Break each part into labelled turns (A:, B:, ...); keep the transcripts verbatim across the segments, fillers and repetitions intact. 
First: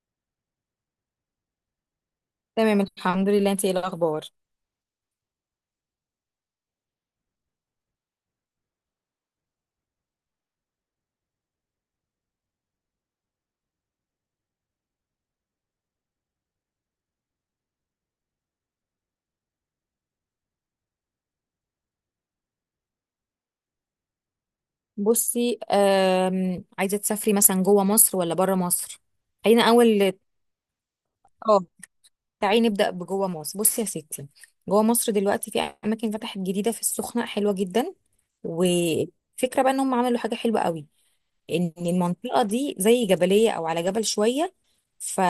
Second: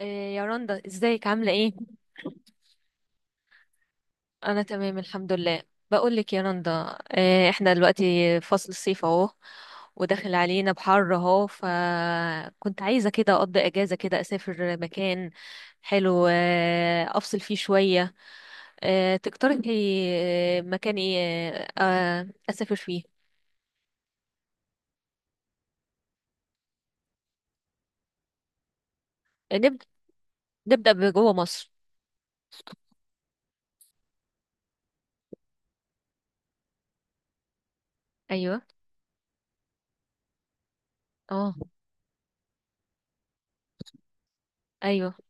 A: إيه يا رندا ازيك عاملة ايه؟
B: تمام، الحمد لله. انت ايه الاخبار؟
A: انا تمام الحمد لله. بقولك يا رندا إيه، احنا دلوقتي فصل الصيف اهو، وداخل علينا بحر اهو، فكنت عايزة كده اقضي اجازة كده اسافر مكان حلو. إيه، افصل فيه شوية. إيه، تقترحي إيه، مكان ايه؟ آه، اسافر فيه.
B: بصي، آم، عايزه تسافري مثلا جوه مصر ولا بره مصر؟ خلينا
A: نبدأ
B: اول.
A: نبدأ بجوه
B: اه،
A: مصر.
B: تعالي نبدا بجوه مصر. بصي يا ستي، جوه مصر دلوقتي في اماكن فتحت جديده في السخنه، حلوه جدا.
A: ايوه.
B: وفكره بقى انهم عملوا حاجه حلوه قوي،
A: اه.
B: ان المنطقه دي زي جبليه او على جبل شويه.
A: ايوه.
B: ف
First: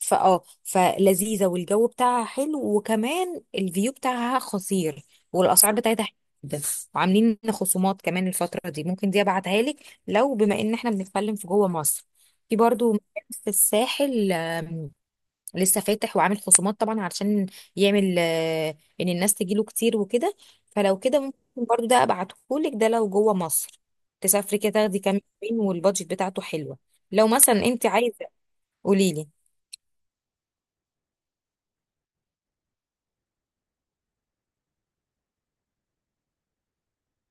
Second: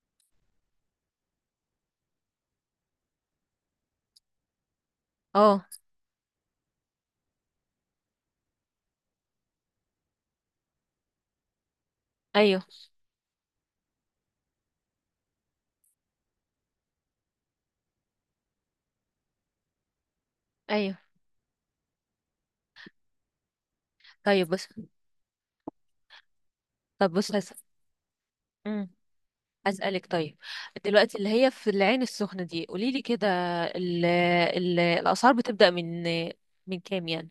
B: فاه فلذيذه، والجو بتاعها حلو، وكمان الفيو بتاعها خطير،
A: اه.
B: والاسعار بتاعتها حلوة جدا. وعاملين خصومات كمان الفتره دي، ممكن دي ابعتها لك. لو بما ان احنا بنتكلم في جوه مصر، في
A: ايوه.
B: برضو مكان في الساحل لسه فاتح وعامل خصومات طبعا، علشان يعمل، آه، ان الناس تجيله كتير وكده.
A: ايوه.
B: فلو كده ممكن برضو ده ابعتهولك، ده لو جوه مصر
A: طيب
B: تسافري
A: بص.
B: كده، تاخدي كام يومين، والبادجت بتاعته حلوه.
A: طب
B: لو
A: بص هس...
B: مثلا انت عايزه قوليلي.
A: أسألك طيب. دلوقتي اللي هي في العين السخنة دي، قولي لي كده. ال ال الأسعار بتبدأ من من كام يعني؟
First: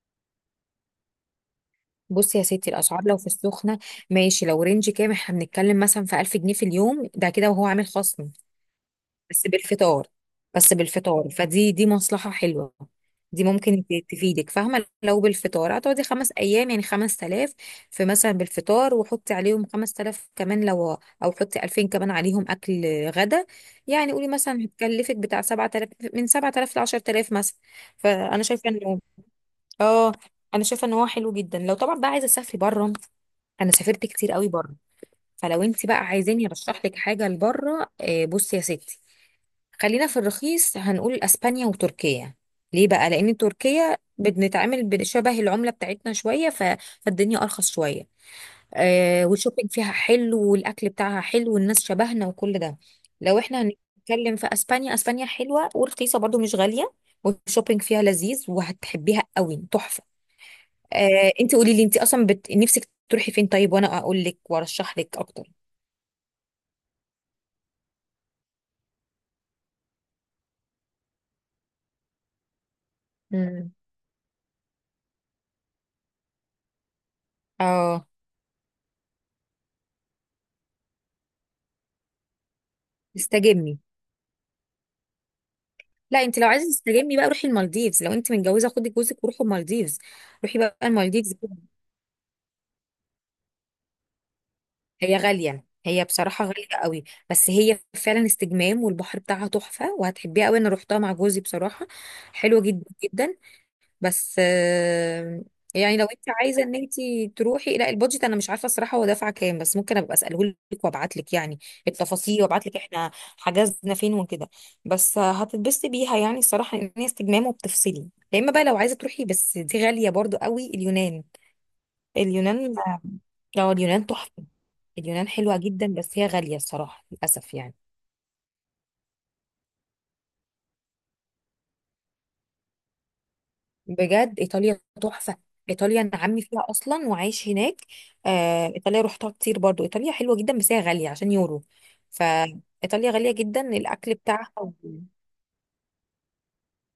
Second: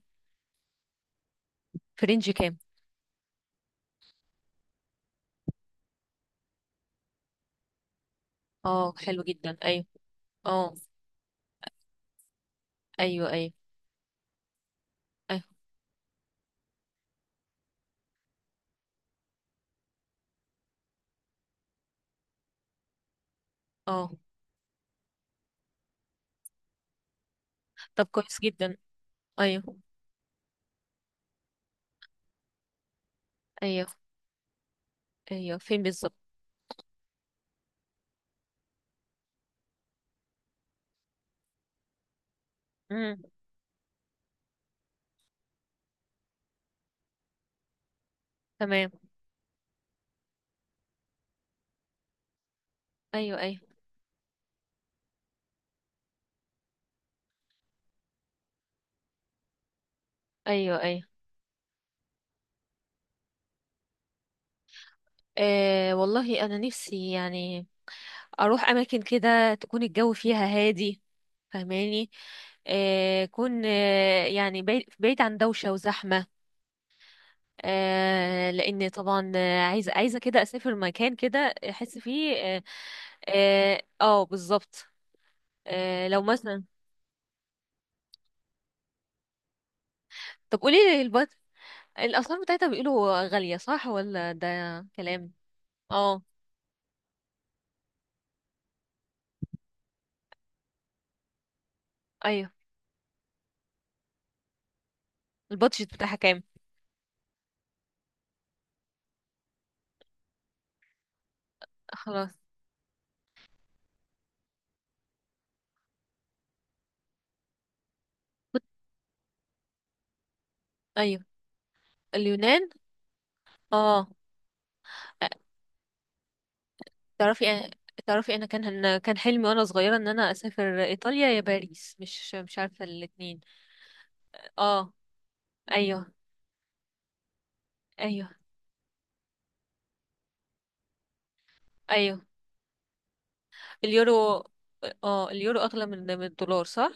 A: في رينج
B: بصي يا
A: كام؟
B: ستي، الاسعار لو في السخنه، ماشي، لو رينج كام، احنا بنتكلم مثلا في ألف جنيه في اليوم، ده كده وهو عامل خصم،
A: اه حلو
B: بس
A: جدا، ايوه.
B: بالفطار. بس
A: اه.
B: بالفطار، فدي دي مصلحة حلوة.
A: ايوه.
B: دي
A: ايوه.
B: ممكن ت- تفيدك، فاهمة؟ لو
A: ايوه.
B: بالفطار هتقعدي خمس أيام، يعني خمس تلاف في مثلا بالفطار، وحطي عليهم خمس تلاف كمان، لو أو حطي ألفين كمان عليهم أكل غدا.
A: اه.
B: يعني قولي مثلا هتكلفك بتاع سبعة تلاف، من سبعة تلاف لعشر تلاف مثلا.
A: طب كويس
B: فأنا شايفة
A: جدا.
B: إنه،
A: ايوه.
B: آه أنا شايفة إن هو حلو جدا. لو طبعا بقى عايزة تسافري بره، أنا
A: ايوه.
B: سافرت كتير قوي بره.
A: ايوه
B: فلو
A: فين
B: انت بقى
A: بالظبط؟
B: عايزاني ارشح لك حاجه لبره، آه، بصي يا ستي، خلينا في الرخيص، هنقول اسبانيا وتركيا. ليه بقى؟
A: امم.
B: لان تركيا بنتعامل بشبه العمله بتاعتنا شويه، ف- فالدنيا ارخص شويه.
A: تمام.
B: آه، والشوبينج فيها حلو، والاكل بتاعها حلو، والناس شبهنا، وكل ده. لو
A: ايوه. ايوه.
B: احنا هنتكلم في اسبانيا، اسبانيا حلوه ورخيصه برضو، مش غاليه، والشوبينج فيها لذيذ، وهتحبيها قوي، تحفه.
A: ايوه. ايوه.
B: آه، انت قولي لي، انت اصلا بت... نفسك تروحي فين طيب؟ وانا اقول لك وارشح لك اكتر.
A: آه والله انا نفسي يعني اروح اماكن كده تكون الجو فيها هادي، فهماني؟ آه كون
B: مم.
A: آه يعني بعيد بعيد عن دوشة وزحمة.
B: اه،
A: آه، لان طبعا آه، عايزه عايزه كده اسافر مكان كده احس فيه اه,
B: استجمي.
A: آه آه، بالظبط. آه لو
B: لا، انت لو
A: مثلا.
B: عايزه تستجمي بقى روحي المالديفز. لو انت متجوزه خدي جوزك وروحوا المالديفز.
A: طب
B: روحي
A: قولي
B: بقى
A: لي البط...
B: المالديفز.
A: الاسعار بتاعتها، بيقولوا غاليه صح ولا ده
B: هي
A: كلام؟
B: غاليه، هي
A: اه.
B: بصراحه غاليه قوي، بس هي فعلا استجمام، والبحر بتاعها تحفه، وهتحبيها قوي. انا روحتها مع جوزي بصراحه،
A: ايوه.
B: حلوه جدا جدا. بس آه،
A: البادجت
B: يعني لو
A: بتاعها
B: انت
A: كام؟
B: عايزه ان انت تروحي، لا البادجت انا مش عارفه الصراحه، هو دافعه كام، بس ممكن ابقى اساله لك وابعت لك يعني
A: خلاص.
B: التفاصيل، وابعت لك احنا حجزنا فين وكده. بس آه، هتتبسطي بيها يعني الصراحه، ان هي استجمام وبتفصلي. يا اما بقى لو عايزه تروحي، بس دي غاليه برضو قوي،
A: ايوه.
B: اليونان.
A: اليونان.
B: اليونان، اه، اليونان
A: اه.
B: تحفه. اليونان حلوه جدا، بس هي غاليه الصراحه، للاسف
A: تعرفي
B: يعني.
A: تعرفي انا كان، أنا كان حلمي وانا صغيره ان انا اسافر ايطاليا يا باريس، مش مش عارفه الاتنين.
B: بجد ايطاليا
A: اه.
B: تحفه، ايطاليا
A: ايوه.
B: انا عمي فيها اصلا وعايش هناك.
A: ايوه.
B: آه، ايطاليا روحتها كتير برضو، ايطاليا حلوه جدا، بس هي غاليه عشان يورو.
A: ايوه.
B: فايطاليا غاليه جدا، الاكل
A: اليورو.
B: بتاعها و-
A: اه اليورو اغلى من من الدولار صح؟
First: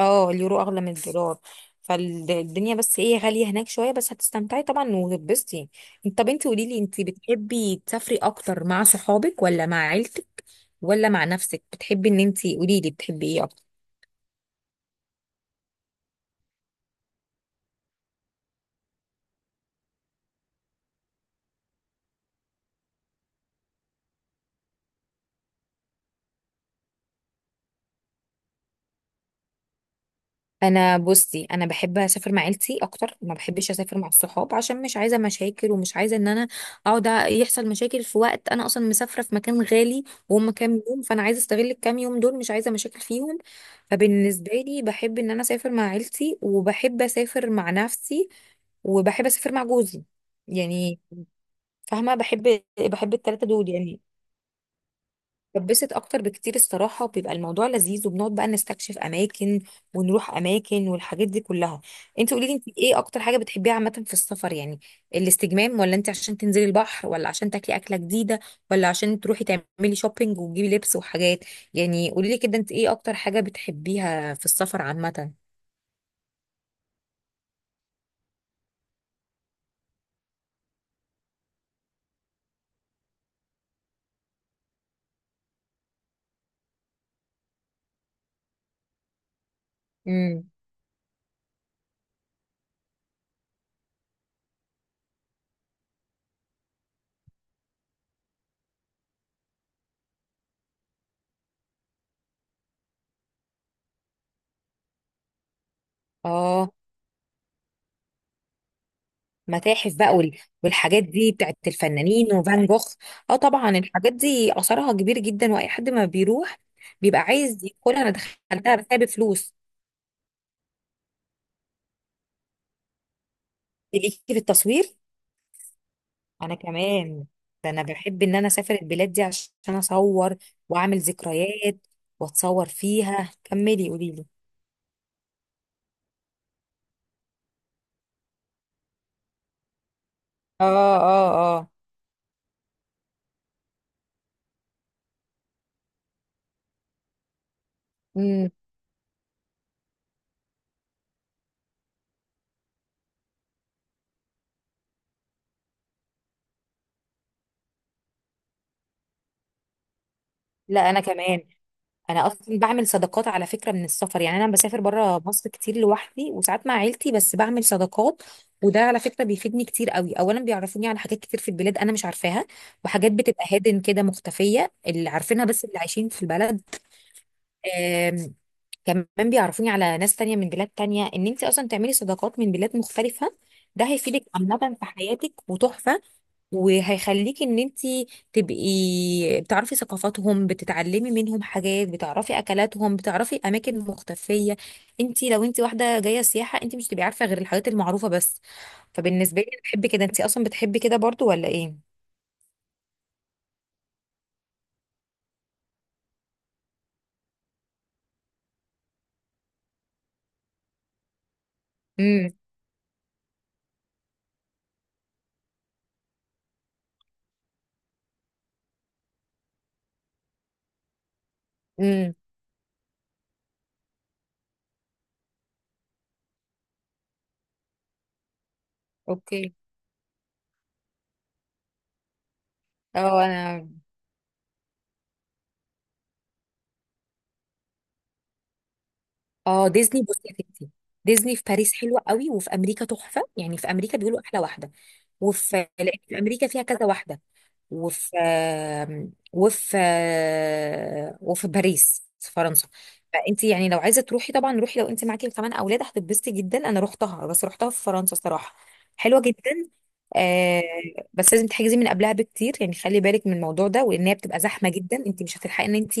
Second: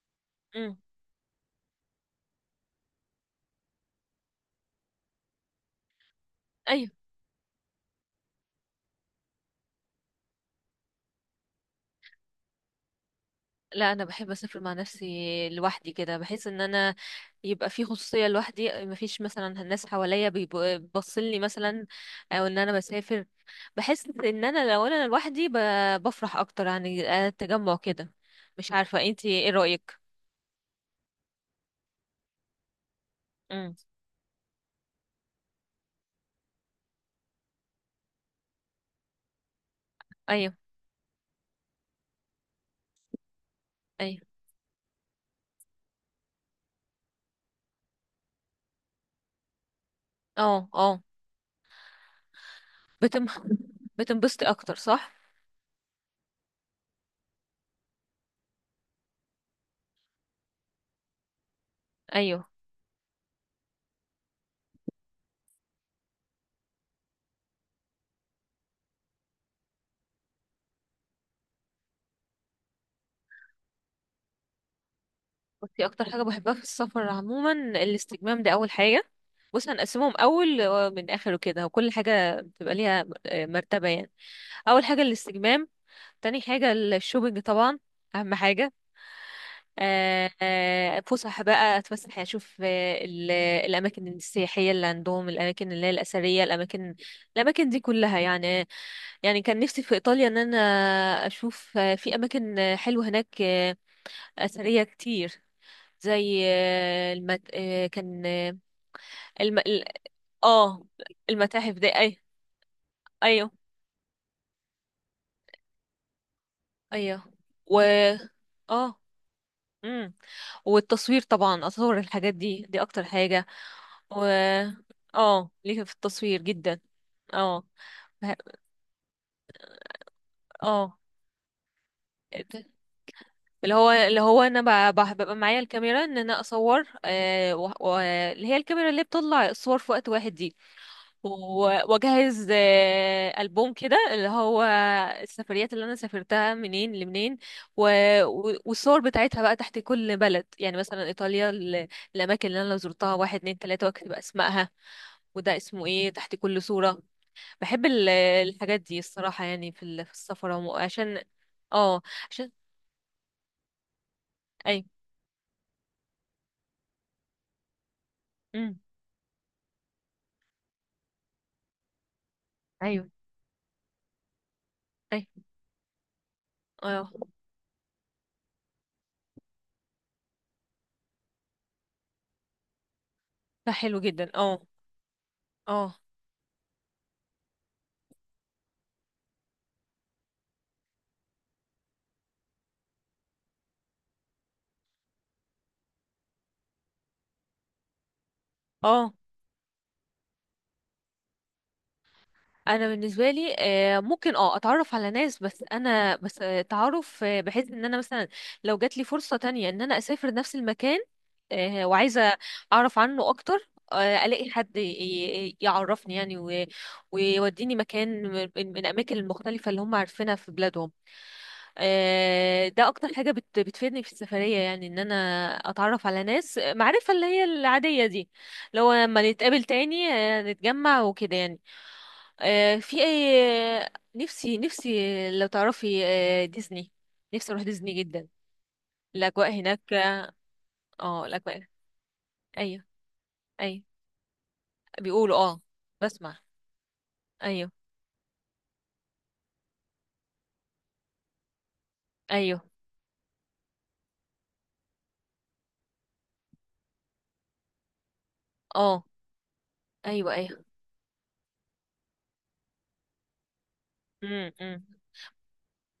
B: اه، اليورو
A: امم.
B: اغلى من الدولار. فالدنيا بس ايه غاليه هناك شويه، بس هتستمتعي طبعا وهتتبسطي يعني. انت، طب انت قولي لي،
A: ايوه.
B: انت بتحبي تسافري اكتر مع صحابك ولا مع عيلتك ولا مع نفسك؟ بتحبي ان انت، قولي لي بتحبي ايه؟
A: لا انا بحب اسافر مع نفسي، لوحدي كده، بحيث ان انا يبقى في خصوصيه لوحدي، مفيش مثلا الناس حواليا بيبصلي مثلا، او ان انا بسافر بحس ان انا لو انا لوحدي ب- بفرح اكتر يعني. آه، التجمع كده مش عارفه، انتي ايه رايك؟
B: انا بصي، انا بحب اسافر مع عيلتي اكتر، ما بحبش
A: امم.
B: اسافر مع الصحاب، عشان مش عايزه مشاكل، ومش عايزه ان انا اقعد يحصل مشاكل في وقت انا اصلا مسافره في مكان غالي، وهم
A: ايوه.
B: كام يوم، فانا عايزه استغل الكام يوم دول، مش عايزه مشاكل فيهم.
A: ايوه.
B: فبالنسبه لي، بحب ان انا اسافر مع عيلتي، وبحب اسافر مع نفسي، وبحب اسافر مع جوزي،
A: اه.
B: يعني
A: اه.
B: فاهمه، بحب بحب
A: بتم
B: التلاته دول يعني.
A: بتنبسطي اكتر صح؟
B: بتبسط اكتر بكتير الصراحه، وبيبقى الموضوع لذيذ، وبنقعد بقى نستكشف اماكن، ونروح اماكن والحاجات دي كلها. انت قولي
A: ايوه.
B: لي، انت ايه اكتر حاجه بتحبيها عامه في السفر يعني، الاستجمام، ولا انت عشان تنزلي البحر، ولا عشان تاكلي اكله جديده، ولا عشان تروحي تعملي شوبينج وتجيبي لبس وحاجات؟ يعني قولي لي كده انت ايه اكتر حاجه بتحبيها في السفر عامه؟
A: بصي، اكتر حاجه بحبها في السفر عموما الاستجمام ده اول حاجه. بص هنقسمهم، اول من اخر وكده، وكل حاجه بتبقى ليها آه، مرتبه يعني. اول حاجه الاستجمام، تاني حاجه الشوبينج طبعا اهم حاجه. آه،
B: امم
A: آه، فسح بقى اتفسح يعني، اشوف آه، ال- الاماكن السياحيه اللي عندهم، الاماكن اللي هي الاثريه، الاماكن، الاماكن دي كلها يعني. يعني كان نفسي في ايطاليا ان انا اشوف آه، في اماكن آه، حلوه هناك آه، اثريه كتير، زي
B: اه،
A: آه، المت... آه، كان آه، الم... ال-
B: متاحف بقى وال-
A: اه.
B: والحاجات دي بتاعت
A: المتاحف دي.
B: الفنانين وفان جوخ. اه
A: ايوه.
B: طبعا، الحاجات دي اثرها كبير جدا، واي حد ما بيروح بيبقى
A: ايوه.
B: عايز
A: و
B: يدخلها، انا دخلتها بس هي
A: اه
B: بفلوس.
A: امم والتصوير طبعا، اصور الحاجات دي، دي اكتر حاجة.
B: ليكي
A: و
B: في التصوير؟
A: اه ليه في التصوير
B: انا
A: جدا.
B: كمان،
A: اه.
B: ده انا بحب ان
A: بح-
B: انا اسافر البلاد دي عشان اصور
A: اه
B: واعمل ذكريات واتصور فيها.
A: اللي
B: كملي
A: هو،
B: قولي
A: اللي
B: لي.
A: هو انا ب- ب- ببقى معايا الكاميرا ان انا اصور، آه، و- و- اللي هي الكاميرا اللي بتطلع الصور في وقت واحد دي.
B: اه، اه، اه.
A: و- واجهز آه، البوم كده اللي هو السفريات اللي انا سافرتها، منين لمنين، و...
B: امم
A: و- والصور بتاعتها بقى تحت كل بلد، يعني مثلا ايطاليا ال- الاماكن اللي انا زرتها واحد اتنين تلاته، واكتب اسمائها وده اسمه ايه تحت كل صوره. بحب ال- الحاجات دي الصراحه، يعني في ال- في السفر عمو-
B: لا، انا
A: عشان.
B: كمان
A: اه.
B: انا
A: عشان
B: اصلا بعمل صداقات على فكره من السفر، يعني انا بسافر
A: اي.
B: بره مصر كتير لوحدي، وساعات مع عيلتي، بس بعمل صداقات. وده
A: امم.
B: على فكره بيفيدني كتير قوي، اولا بيعرفوني على حاجات كتير في البلاد انا مش عارفاها،
A: ايوه.
B: وحاجات بتبقى هادن كده مختفيه، اللي
A: اي.
B: عارفينها بس اللي عايشين في البلد.
A: اه.
B: آم، كمان بيعرفوني على ناس تانية من بلاد تانية، ان انت اصلا تعملي صداقات من بلاد مختلفه،
A: ده
B: ده
A: حلو
B: هيفيدك
A: جدا. اه.
B: عامه في حياتك،
A: اه.
B: وتحفه. وهيخليكي ان انتي تبقي بتعرفي ثقافاتهم، بتتعلمي منهم حاجات، بتعرفي اكلاتهم، بتعرفي اماكن مختفيه. انتي لو انتي واحده جايه سياحه، انتي مش هتبقي عارفه غير الحاجات المعروفه بس.
A: اه.
B: فبالنسبه لي، أنا بحب كده. انتي اصلا بتحبي كده برضو ولا ايه؟
A: انا بالنسبه لي آه، ممكن اه اتعرف على ناس، بس انا بس آه، تعرف آه، بحيث ان انا مثلا لو جات لي فرصه تانية ان انا اسافر نفس المكان، آه،
B: امم،
A: وعايزه اعرف عنه اكتر، آه، الاقي حد ي- ي- يعرفني يعني و- ويوديني مكان من من الاماكن المختلفه اللي هم عارفينها في بلادهم.
B: امم،
A: آه، ده اكتر حاجة بت بتفيدني في السفرية، يعني ان انا اتعرف على ناس معرفة اللي هي العادية دي، لو لما
B: اوكي.
A: نتقابل تاني آه، نتجمع وكده يعني. آه، في
B: اه
A: اي
B: انا.
A: آه، نفسي، نفسي لو تعرفي آه، ديزني، نفسي اروح ديزني جدا. الاجواء
B: اه،
A: هناك
B: ديزني. بصي
A: اه.
B: يا ستي،
A: آه،
B: ديزني في
A: الاجواء.
B: باريس حلوه قوي، وفي
A: ايوه.
B: امريكا تحفه، يعني في
A: ايوه.
B: امريكا بيقولوا احلى واحده.
A: بيقولوا اه.
B: وفي، لأن في
A: بسمع.
B: امريكا فيها كذا واحده،
A: ايوه.
B: وفي، وفي، وفي باريس في
A: ايوه.
B: فرنسا. فانت يعني لو عايزه تروحي، طبعا روحي. لو انت معاكي كمان اولاد هتتبسطي جدا. انا رحتها، بس رحتها في فرنسا الصراحه،
A: اه.
B: حلوه جدا.
A: ايوه.
B: آه،
A: ايوه.
B: بس لازم تحجزي من قبلها بكتير، يعني خلي بالك من الموضوع ده، وان هي بتبقى
A: امم.
B: زحمه
A: إمم.
B: جدا، انت مش هتلحقي ان انت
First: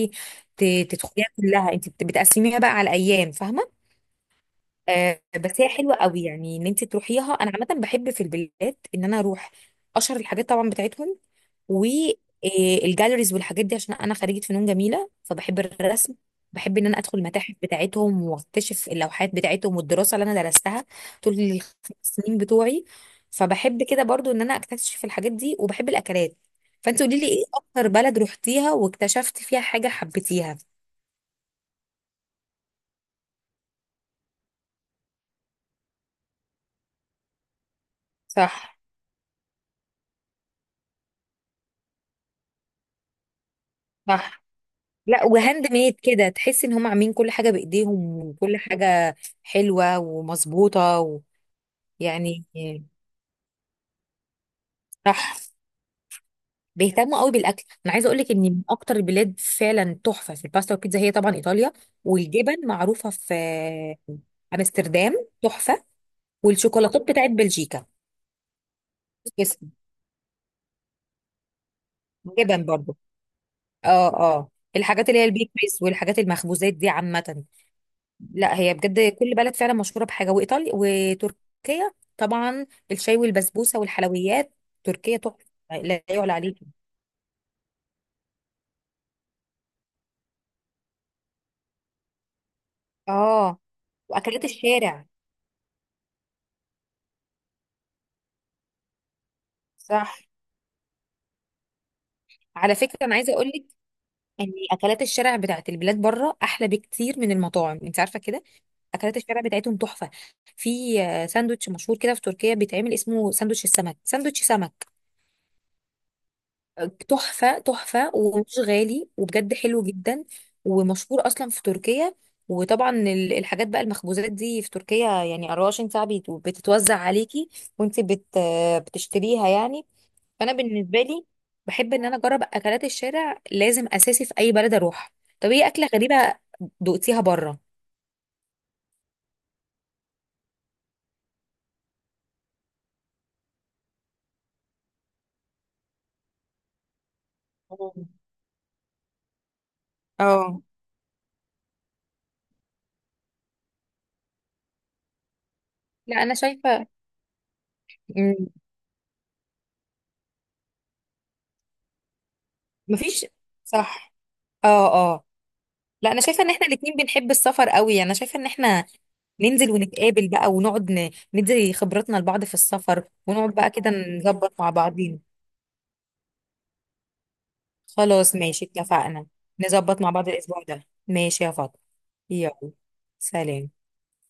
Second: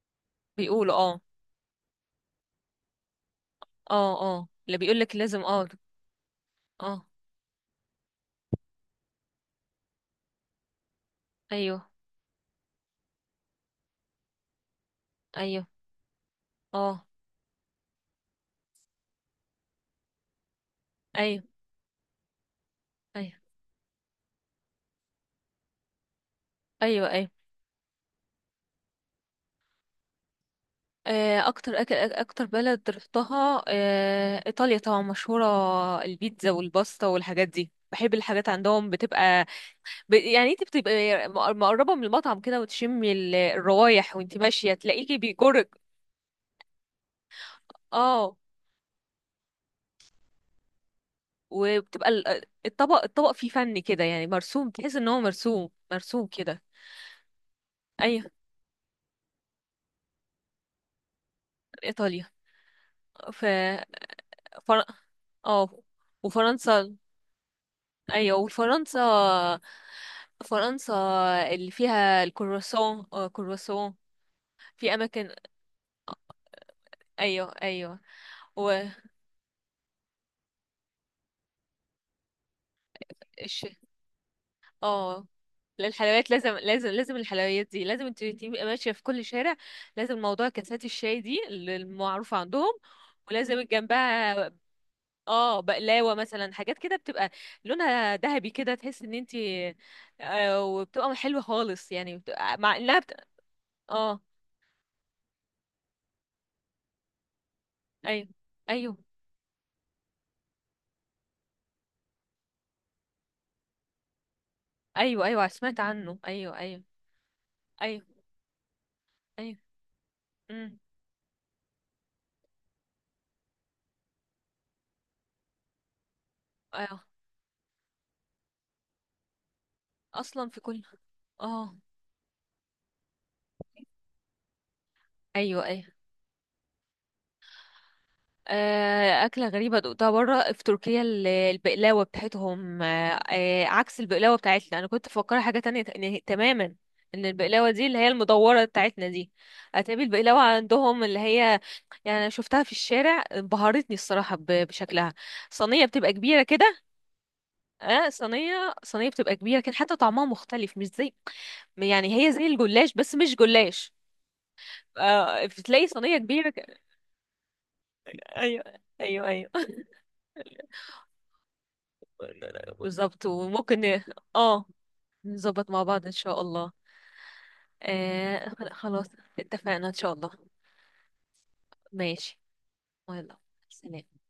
B: ت-
A: بيقولوا اه.
B: تدخليها كلها، انت بت- بتقسميها بقى على ايام، فاهمه؟
A: اه. اه. اللي بيقولك
B: آه،
A: لازم
B: بس
A: اه.
B: هي حلوه قوي يعني ان انت
A: اه.
B: تروحيها. انا عامه بحب في البلاد ان انا اروح اشهر الحاجات طبعا بتاعتهم،
A: ايوه.
B: والجاليريز والحاجات دي، عشان انا خريجه فنون جميله فبحب
A: ايوه.
B: الرسم. بحب ان انا
A: اه.
B: ادخل المتاحف بتاعتهم، واكتشف اللوحات بتاعتهم والدراسه اللي انا درستها طول
A: ايوه.
B: الخمس سنين بتوعي.
A: ايوه.
B: فبحب كده برضو ان انا اكتشف الحاجات دي، وبحب الاكلات. فانت
A: ايوه.
B: قولي لي
A: ايوه.
B: ايه اكتر بلد رحتيها واكتشفت فيها حاجه حبيتيها؟
A: آه، اكتر أكل، اكتر بلد رحتها آه، ايطاليا طبعا، مشهوره البيتزا والباستا والحاجات دي، بحب الحاجات
B: صح.
A: عندهم بتبقى ب... يعني انت بتبقى مق- مقربه من المطعم كده، وتشمي ال- الروايح وانت
B: صح.
A: ماشيه تلاقيكي
B: لا، وهاند
A: بيجرك.
B: ميد كده، تحس ان هم عاملين كل حاجه بايديهم،
A: اه.
B: وكل حاجه حلوه ومظبوطه و...
A: وبتبقى ال-
B: يعني.
A: الطبق الطبق فيه فن كده، يعني مرسوم، تحس ان
B: صح،
A: هو مرسوم مرسوم كده.
B: بيهتموا قوي بالاكل. انا عايزه اقول
A: ايوه.
B: لك ان من اكتر البلاد فعلا تحفه في الباستا والبيتزا، هي طبعا ايطاليا.
A: ايطاليا.
B: والجبن معروفه في
A: ف فر...
B: امستردام،
A: اه.
B: تحفه.
A: وفرنسا.
B: والشوكولاتات بتاعت بلجيكا.
A: ايوه. وفرنسا.
B: بس
A: فرنسا اللي فيها
B: جبن برضو.
A: الكرواسون، آه، كرواسون.
B: اه، اه،
A: في
B: الحاجات اللي هي
A: اماكن.
B: البيكريز والحاجات المخبوزات دي عامه.
A: ايوه. ايوه.
B: لا هي
A: والش
B: بجد كل بلد فعلا مشهوره بحاجه، وايطاليا وتركيا طبعا الشاي والبسبوسه والحلويات. تركيا
A: اه.
B: تحفه، لا
A: الحلويات
B: يعلى
A: لازم
B: عليك.
A: لازم لازم، الحلويات دي لازم انت تبقي ماشيه في كل شارع لازم. موضوع كاسات الشاي دي اللي المعروفه عندهم،
B: اه،
A: ولازم
B: واكلات
A: جنبها
B: الشارع.
A: اه بقلاوه مثلا، حاجات كده بتبقى لونها ذهبي كده تحس ان انت
B: صح.
A: آه وبتبقى حلوه خالص، يعني بتبقى
B: على
A: مع
B: فكره
A: انها بت...
B: انا عايزه اقول لك
A: اه.
B: ان اكلات الشارع بتاعت البلاد بره احلى بكتير من المطاعم، انت عارفه
A: ايوه.
B: كده.
A: ايوه.
B: اكلات الشارع بتاعتهم تحفه. في آه، ساندوتش مشهور كده في تركيا بيتعمل، اسمه ساندوتش السمك، ساندوتش سمك.
A: ايوه. ايوه سمعت عنه. ايوه. ايوه.
B: آه، تحفه،
A: ايوه.
B: تحفه، ومش غالي، وبجد
A: ايوه.
B: حلو جدا.
A: امم.
B: ومشهور اصلا في تركيا. وطبعا ال- الحاجات بقى المخبوزات دي في تركيا يعني أربعة وعشرين ساعة ساعه بيت- بتتوزع
A: ايوه.
B: عليكي، وانت بت آه، بتشتريها يعني.
A: اصلا
B: فانا
A: في كل.
B: بالنسبه لي،
A: اه.
B: بحب ان انا اجرب اكلات الشارع، لازم اساسي في اي بلد اروح. طب
A: ايوه.
B: ايه
A: ايوه.
B: اكله غريبه دقتيها بره؟
A: آه، أكلة غريبة دقتها برا في تركيا، ال- البقلاوة بتاعتهم، آه، آه، عكس البقلاوة بتاعتنا. أنا كنت مفكرة حاجة تانية ت- نه- تماما. إن البقلاوة دي اللي
B: مم.
A: هي المدورة بتاعتنا دي، هتقابل البقلاوة
B: اه،
A: عندهم اللي هي، يعني أنا شفتها في الشارع، انبهرتني الصراحة ب- بشكلها، صينية بتبقى
B: لا انا
A: كبيرة كده.
B: شايفه.
A: اه
B: مم،
A: صينية، صينية بتبقى كبيرة، كان حتى طعمها مختلف مش زي، يعني هي زي الجلاش بس
B: مفيش.
A: مش جلاش.
B: صح. اه، اه.
A: آه بتلاقي
B: لا
A: صينية
B: انا شايفه ان
A: كبيرة ك...
B: احنا الاتنين بنحب السفر قوي، انا شايفه ان
A: ايوه.
B: احنا
A: ايوه. ايوه.
B: ننزل ونتقابل بقى، ونقعد ن- ندي خبرتنا لبعض في السفر،
A: بالظبط،
B: ونقعد بقى
A: وممكن
B: كده
A: ن-
B: نظبط
A: اه،
B: مع بعضين.
A: نظبط مع بعض ان شاء الله.
B: خلاص
A: آه
B: ماشي،
A: خلاص.
B: اتفقنا.
A: اتفقنا ان
B: نظبط مع
A: شاء
B: بعض
A: الله.
B: الاسبوع ده، ماشي يا فاطمه؟
A: ماشي.
B: يلا.
A: يلا.
B: سلام.
A: سلام.